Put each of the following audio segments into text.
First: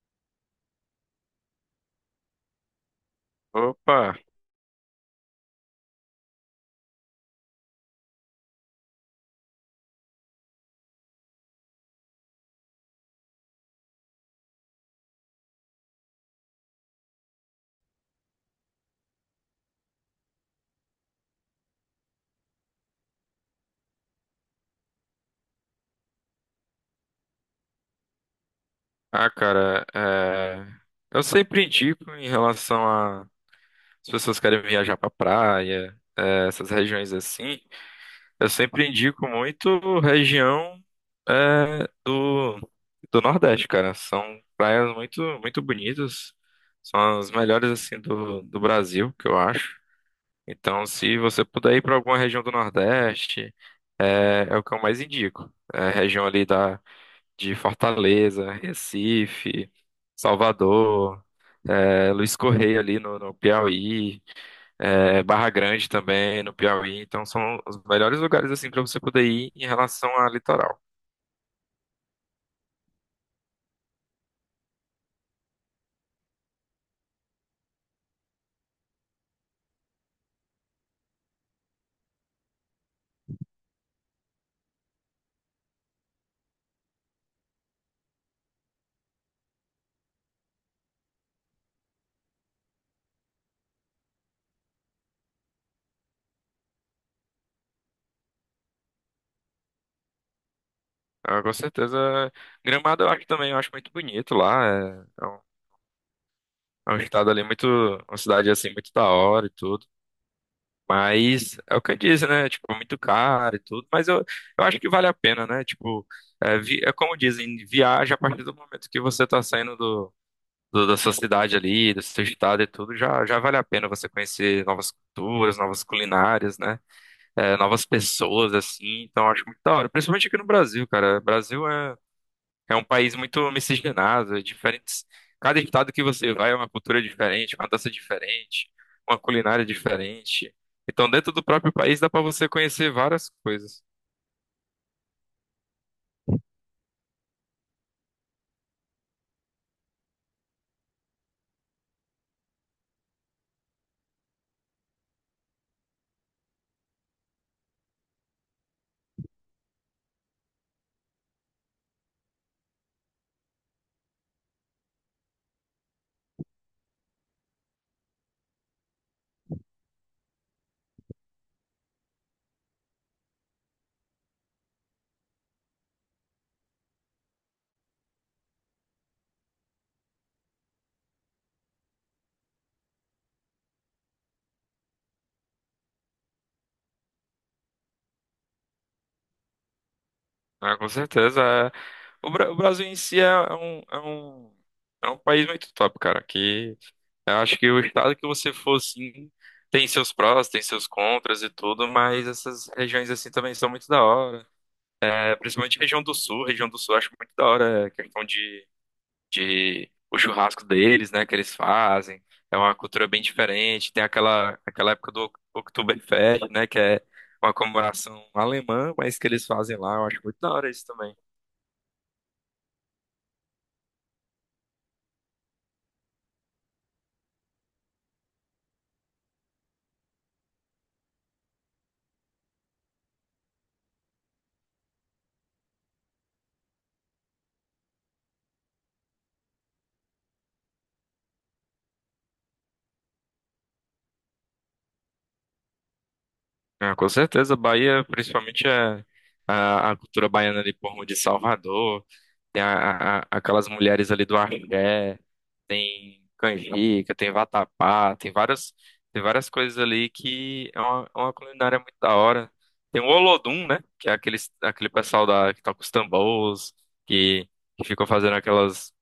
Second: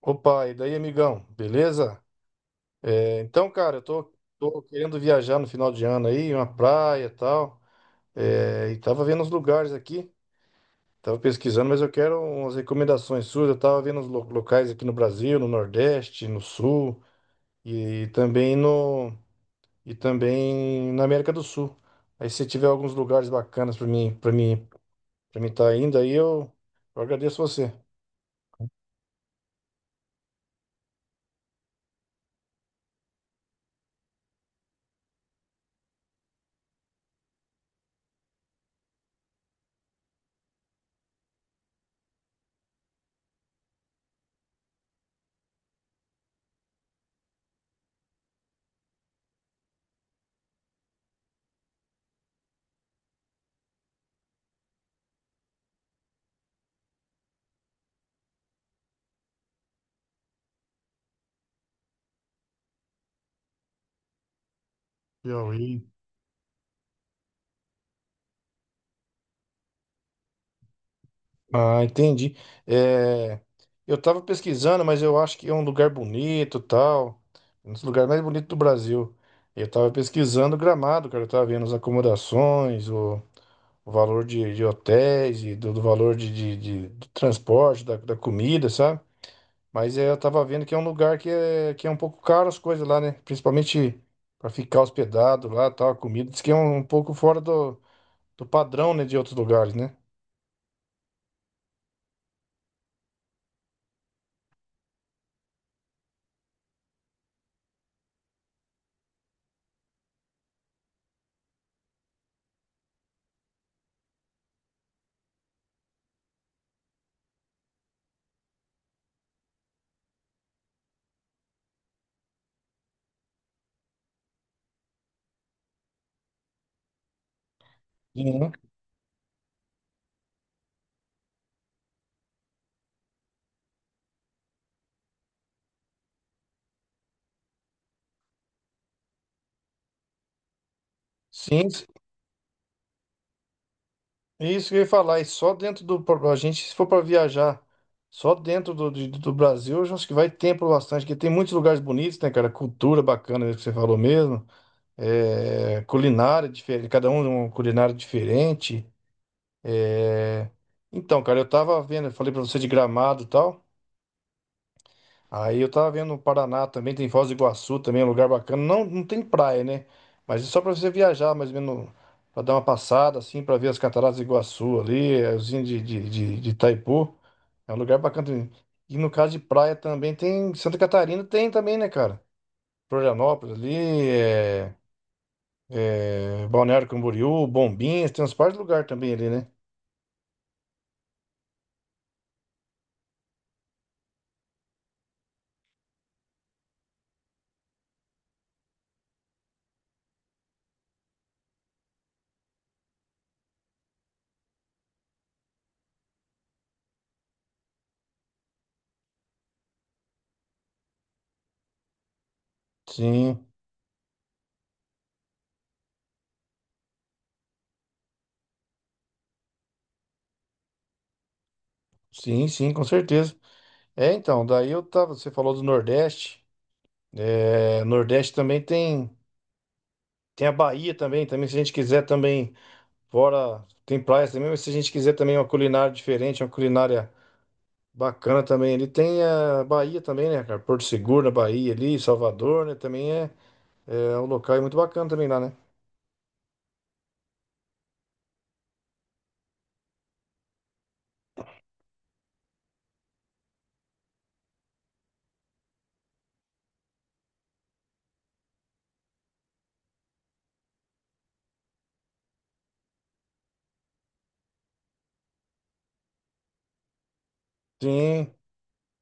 Opa, e daí, amigão? Beleza? Cara, Opa! tô querendo viajar no final de ano aí, uma praia e tal. E tava vendo os lugares aqui, tava pesquisando, mas eu quero umas recomendações suas. Eu tava vendo os locais aqui no Brasil, no Nordeste, no Sul e também no e também na América do Sul. Aí se tiver alguns lugares bacanas para mim estar indo aí, eu agradeço você. Ah, cara, eu sempre indico em relação a as pessoas querem viajar pra praia, essas regiões assim, eu sempre indico muito região é, do, do Nordeste, cara. São praias muito, muito bonitas, são as melhores assim do Brasil, que eu acho. Então, se você puder ir pra alguma região do Nordeste, é o que eu mais indico. É a região ali da de Fortaleza, Recife, Salvador, Luiz Correia ali no Piauí, Barra Piauí. Grande também no Piauí. Então são os melhores lugares assim para você poder ir em relação a litoral. Ah, entendi. É, eu tava pesquisando, mas eu acho que é um lugar bonito, tal, um dos lugares mais bonitos do Brasil. Eu tava pesquisando Gramado, cara, eu tava vendo as acomodações, o valor de hotéis e do valor do transporte, da comida, sabe? Mas é, eu tava vendo que é um lugar que é um pouco caro as coisas lá, né? Principalmente para ficar hospedado lá, tal, a comida. Diz que é um pouco fora do padrão, né, de outros lugares, né? Ah, com certeza, Gramado eu acho também, eu acho muito bonito lá. É um estado ali muito, uma cidade assim muito da hora e tudo. Mas é o que eu disse, né? Tipo, é muito caro e tudo, eu acho que vale a pena, né? Tipo, é como dizem, viaja a partir do momento que você tá saindo da sua cidade ali, do seu estado e tudo, já vale a pena você conhecer novas culturas, novas culinárias, né? É, novas Sim. pessoas, assim, então eu acho muito da hora. Principalmente aqui no Brasil, cara. Brasil é um país muito miscigenado, é diferentes. Cada estado que você vai é uma cultura diferente, uma dança diferente, uma culinária diferente. Então, dentro do Sim. próprio país dá para você conhecer várias coisas. Isso que eu ia falar, e só dentro do. A gente, se for para viajar só dentro do Brasil, eu já acho que vai tempo bastante, porque tem muitos lugares bonitos, né, cara? Cultura bacana, isso que você falou mesmo. É, culinária diferente, cada um uma culinária diferente. É, então, cara, eu tava vendo, eu falei pra você de Gramado e tal. Aí eu tava vendo o Paraná também, tem Foz do Iguaçu também, é um lugar bacana. Não tem praia, né? Mas é só pra você viajar, mais ou menos, pra dar uma passada, assim, pra ver as cataratas do Iguaçu ali, a usina de Itaipu. É um lugar bacana também. E no caso de praia também tem. Santa Catarina tem também, né, cara? Florianópolis ali, é, Balneário Camboriú, Bombinhas, tem uns par de lugar também ali, né? Né? Com certeza. É. O Brasil em si é um, um, é um país muito top, cara. Que eu acho que o estado que você for, assim, tem seus prós, tem seus contras e tudo, mas essas regiões assim também são muito da hora. É, principalmente região do sul eu acho muito da hora. Questão de o churrasco deles, né, que eles fazem. É uma cultura bem Sim, diferente. Tem aquela época do Oktoberfest, né, que é uma comemoração alemã, mas que eles fazem lá, eu acho muito da hora isso também. sim, sim, com certeza. É, então, daí eu tava. Você falou do Nordeste. É, Nordeste também tem. Tem a Bahia também, se a gente quiser também, fora. Tem praias também, mas se a gente quiser também uma culinária diferente, uma culinária. Bacana também. Ele tem a Bahia também, né, cara? Porto Seguro na Bahia ali, Salvador, né? Também é, é um local muito bacana também lá, né? Ah, com certeza, Bahia, principalmente é a cultura baiana ali por de Salvador. Tem aquelas mulheres ali do axé, tem canjica, tem vatapá, tem várias coisas ali que é uma culinária muito da hora. Tem o Olodum, né? Que é aquele, aquele pessoal da, que toca os tambores, que, que ficou Sim. fazendo aquelas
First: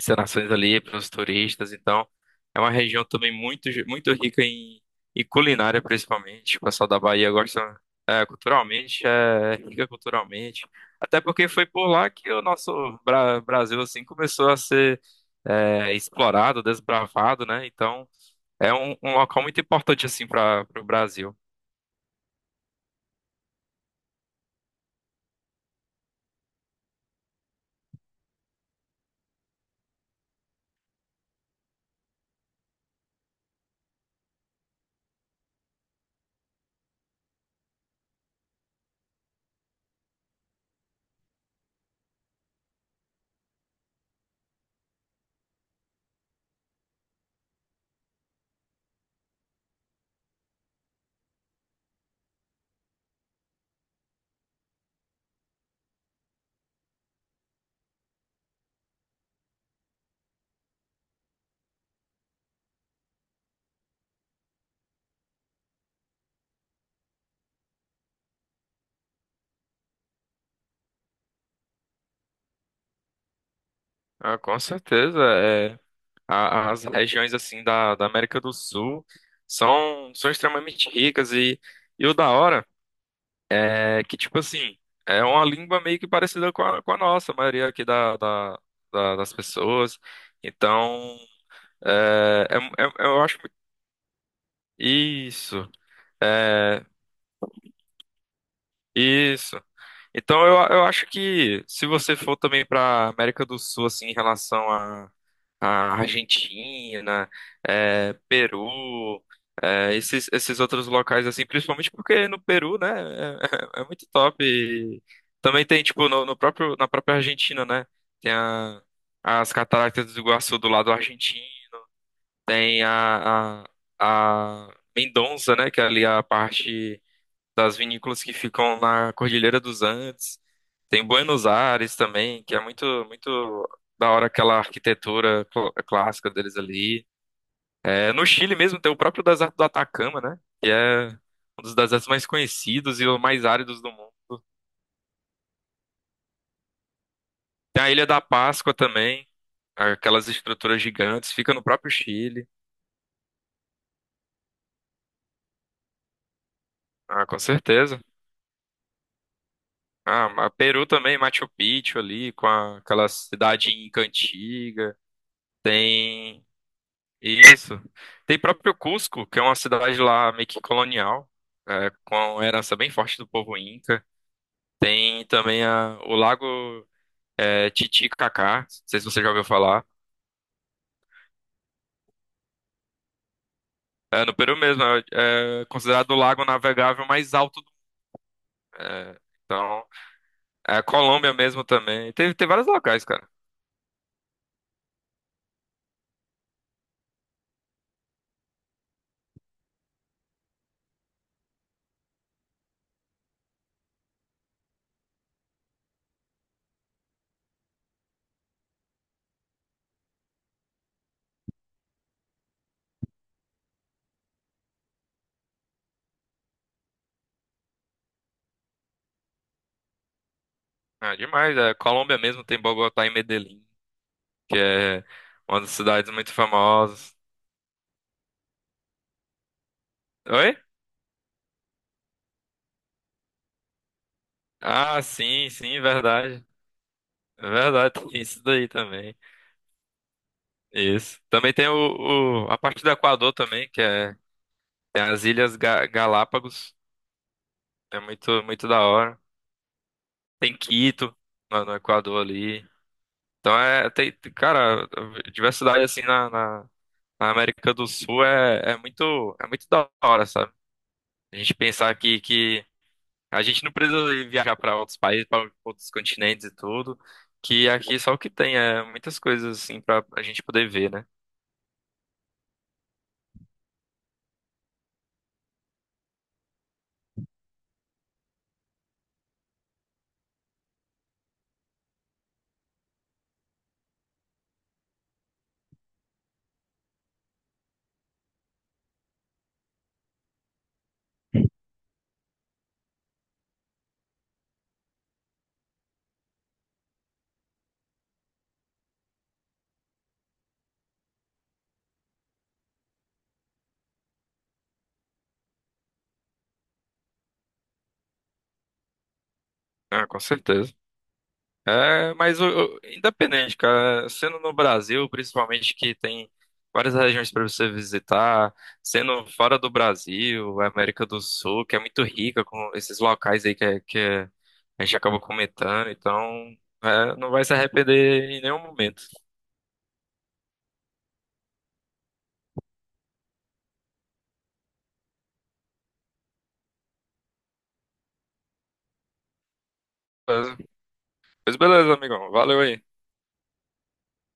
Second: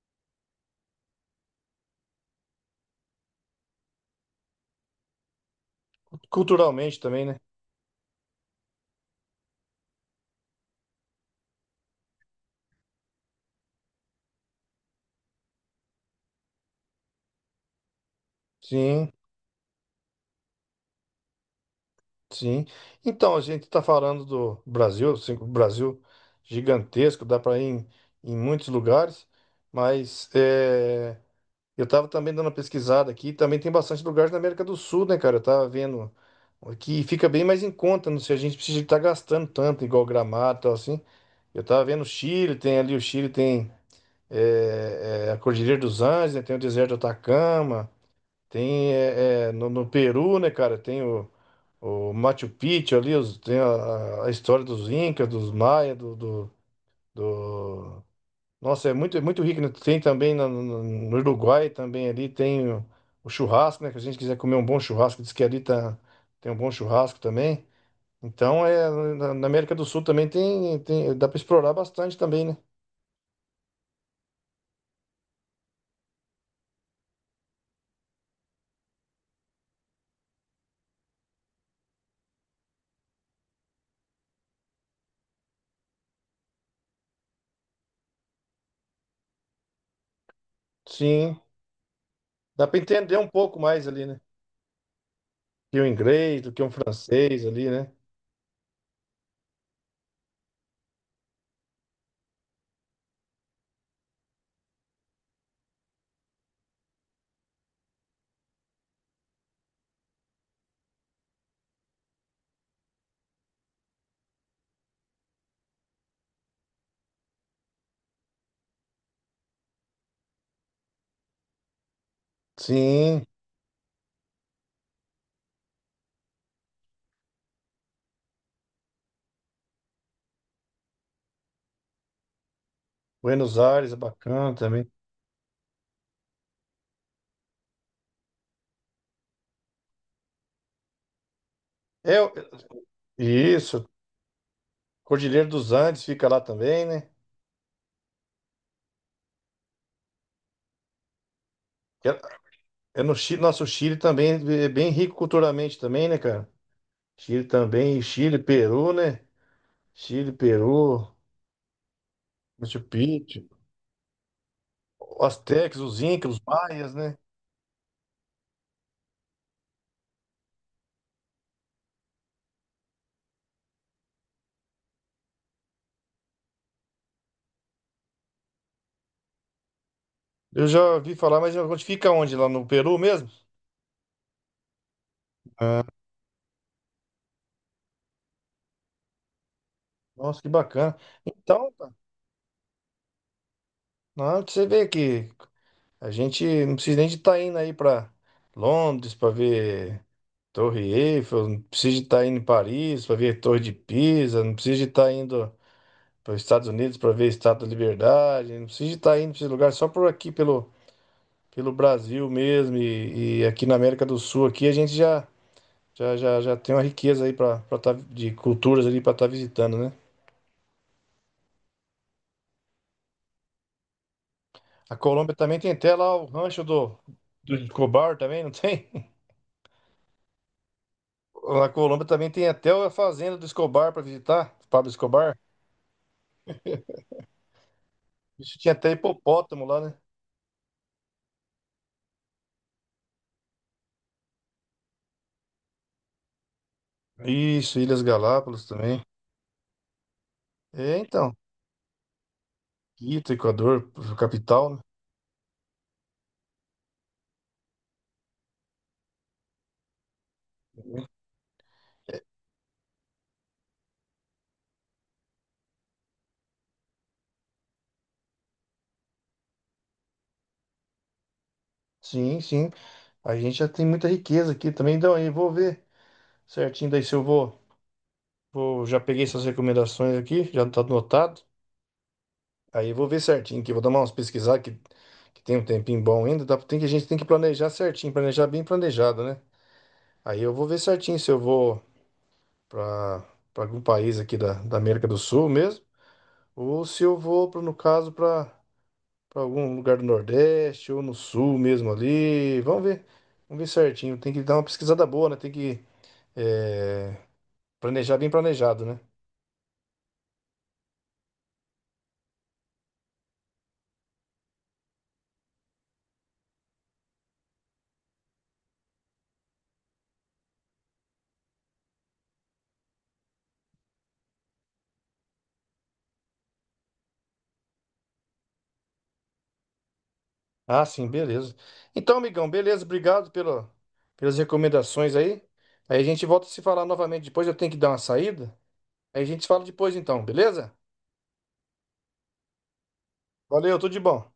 encenações ali para os turistas. Então, é uma região também muito, muito rica em, em culinária, principalmente. O pessoal da Culturalmente também, Bahia né? gosta, é, culturalmente, é rica culturalmente. Até porque foi por lá que o nosso Brasil assim começou a ser é, explorado, desbravado, né? Então, Sim, um local muito importante assim para o Brasil. sim. Então, a gente tá falando do Brasil, assim, o Brasil gigantesco, dá para ir em, em muitos lugares, mas é, eu tava também dando uma pesquisada aqui, também tem bastante lugares na América do Sul, né, cara? Eu tava vendo que fica bem mais em conta, não sei, a gente precisa estar gastando tanto, igual Gramado e tal, assim. Eu tava vendo o Chile, tem ali o Chile, tem a Cordilheira dos Andes, né? Tem o deserto do Atacama, tem no Peru, né, cara? O Machu Picchu ali, tem a história dos Incas, dos Maia, do- nossa, é muito rico, né? Tem também no Uruguai, também ali o churrasco, né? Que a gente quiser comer um bom churrasco, diz que ali tá, tem um bom churrasco também. Então, é, na na América do Sul também tem, tem, dá para explorar bastante também, né? Ah, com certeza, as regiões assim da América do Sul são, são extremamente ricas e o da hora. É que, tipo assim, é uma língua meio que parecida com a nossa, a maioria aqui das pessoas. Então, Sim, dá para entender eu um acho. pouco mais ali, né? Isso, Que o inglês, do que um é, francês ali, né? isso. Então, eu acho que se você for também para América do Sul, assim, em relação a Argentina, é, Peru, é, esses, esses outros locais, assim, principalmente porque no Peru, né, é muito top. E também tem, tipo, no próprio, na própria Argentina, né, tem a, as Cataratas do Iguaçu do lado argentino, tem Sim, a, a, a Mendoza, né, que é ali a parte das vinícolas que ficam na Cordilheira dos Andes. Tem Buenos Aires também, que é muito, Buenos muito Aires é da hora bacana aquela também. arquitetura clássica deles ali. É, no Chile mesmo tem o próprio deserto do Atacama, né? Que é um dos desertos É, mais o- conhecidos e os mais áridos isso, do mundo. Cordilheira dos Andes fica lá também, né? Tem a Ilha da Páscoa também, aquelas estruturas gigantes, fica no próprio É, Chile. é no Chile, nosso Chile também é é bem rico culturalmente também, né, cara? Ah, com Chile certeza. também, Chile, Peru, né? Ah, Chile, Peru Peru, também, Machu Picchu ali, Machu aquela Picchu, cidade inca antiga. os Aztecas, os Incas, os Tem Maias, né? isso. Tem próprio Cusco, que é uma cidade lá meio que colonial, é, com herança bem forte do povo Inca. Tem também o Lago é, Titicacá, não sei se você já ouviu falar. Eu já ouvi falar, mas onde fica onde? Lá no Peru mesmo? É, no Peru mesmo, é, é considerado o lago navegável mais alto do é, então, Nossa, que a bacana. Colômbia mesmo Então, tá. também. Tem, tem vários locais, cara. Não, você vê que a gente não precisa nem de estar indo aí para Londres para ver Torre Eiffel, não precisa de estar indo em Paris para ver Torre de Pisa, não precisa de estar indo para os Estados Unidos para ver a Estátua da Liberdade, não precisa de estar indo para esse lugar só por aqui pelo, pelo Brasil mesmo e aqui na América do Sul aqui a gente já já tem uma riqueza aí para estar de culturas ali para estar visitando, né? É demais. É, Colômbia mesmo tem Bogotá e Medellín, que A é Colômbia também uma das tem até cidades lá o muito rancho do, famosas. do Escobar também, não tem? Oi? A Colômbia também tem até a fazenda do Escobar para visitar, Pablo Ah, Escobar. sim, sim, verdade. Verdade, tem isso Isso daí tinha até também. hipopótamo lá, né? Isso. Também tem a parte do Equador também, que é tem as Ilhas Galápagos. Isso, É Ilhas muito Galápagos muito da também. hora. Tem É, Quito então, no Equador ali. Quito, Então Equador, é capital, né? cara, diversidade assim na América do Sul é muito da hora, sabe? A gente pensar que a gente não precisa ir viajar para outros países, para outros continentes e tudo, que aqui só o que tem é muitas coisas assim para a gente poder ver, né? Sim, sim. A gente já tem muita riqueza aqui também. Então, aí vou ver certinho daí se eu vou. Já peguei essas recomendações aqui, já tá anotado. Aí eu vou ver certinho aqui, vou dar umas pesquisadas que tem um tempinho bom ainda. Dá, tem que, a gente tem que planejar certinho, planejar bem planejado, né? Aí eu vou ver certinho se eu vou para algum país aqui da América do Sul mesmo, ou se eu vou, pra, no caso, para algum lugar do Nordeste ou no Sul mesmo ali. Vamos ver certinho. Tem que dar uma pesquisada boa, né? Tem que é, planejar bem planejado, né? Ah, com certeza. É, independente, cara, sendo no Brasil, principalmente que tem várias regiões para você visitar, sendo fora do Brasil, América do Sul, que é muito rica com esses locais aí que a gente acaba comentando, então é, não vai se arrepender em nenhum momento. Ah, sim, beleza. Então, amigão, beleza, obrigado pela, pelas recomendações aí. Aí a gente volta a se falar novamente depois. Eu tenho que dar uma saída. Aí a gente se fala depois, então, Mas- beleza? Pois beleza, amigão, valeu aí. Valeu, tudo de bom.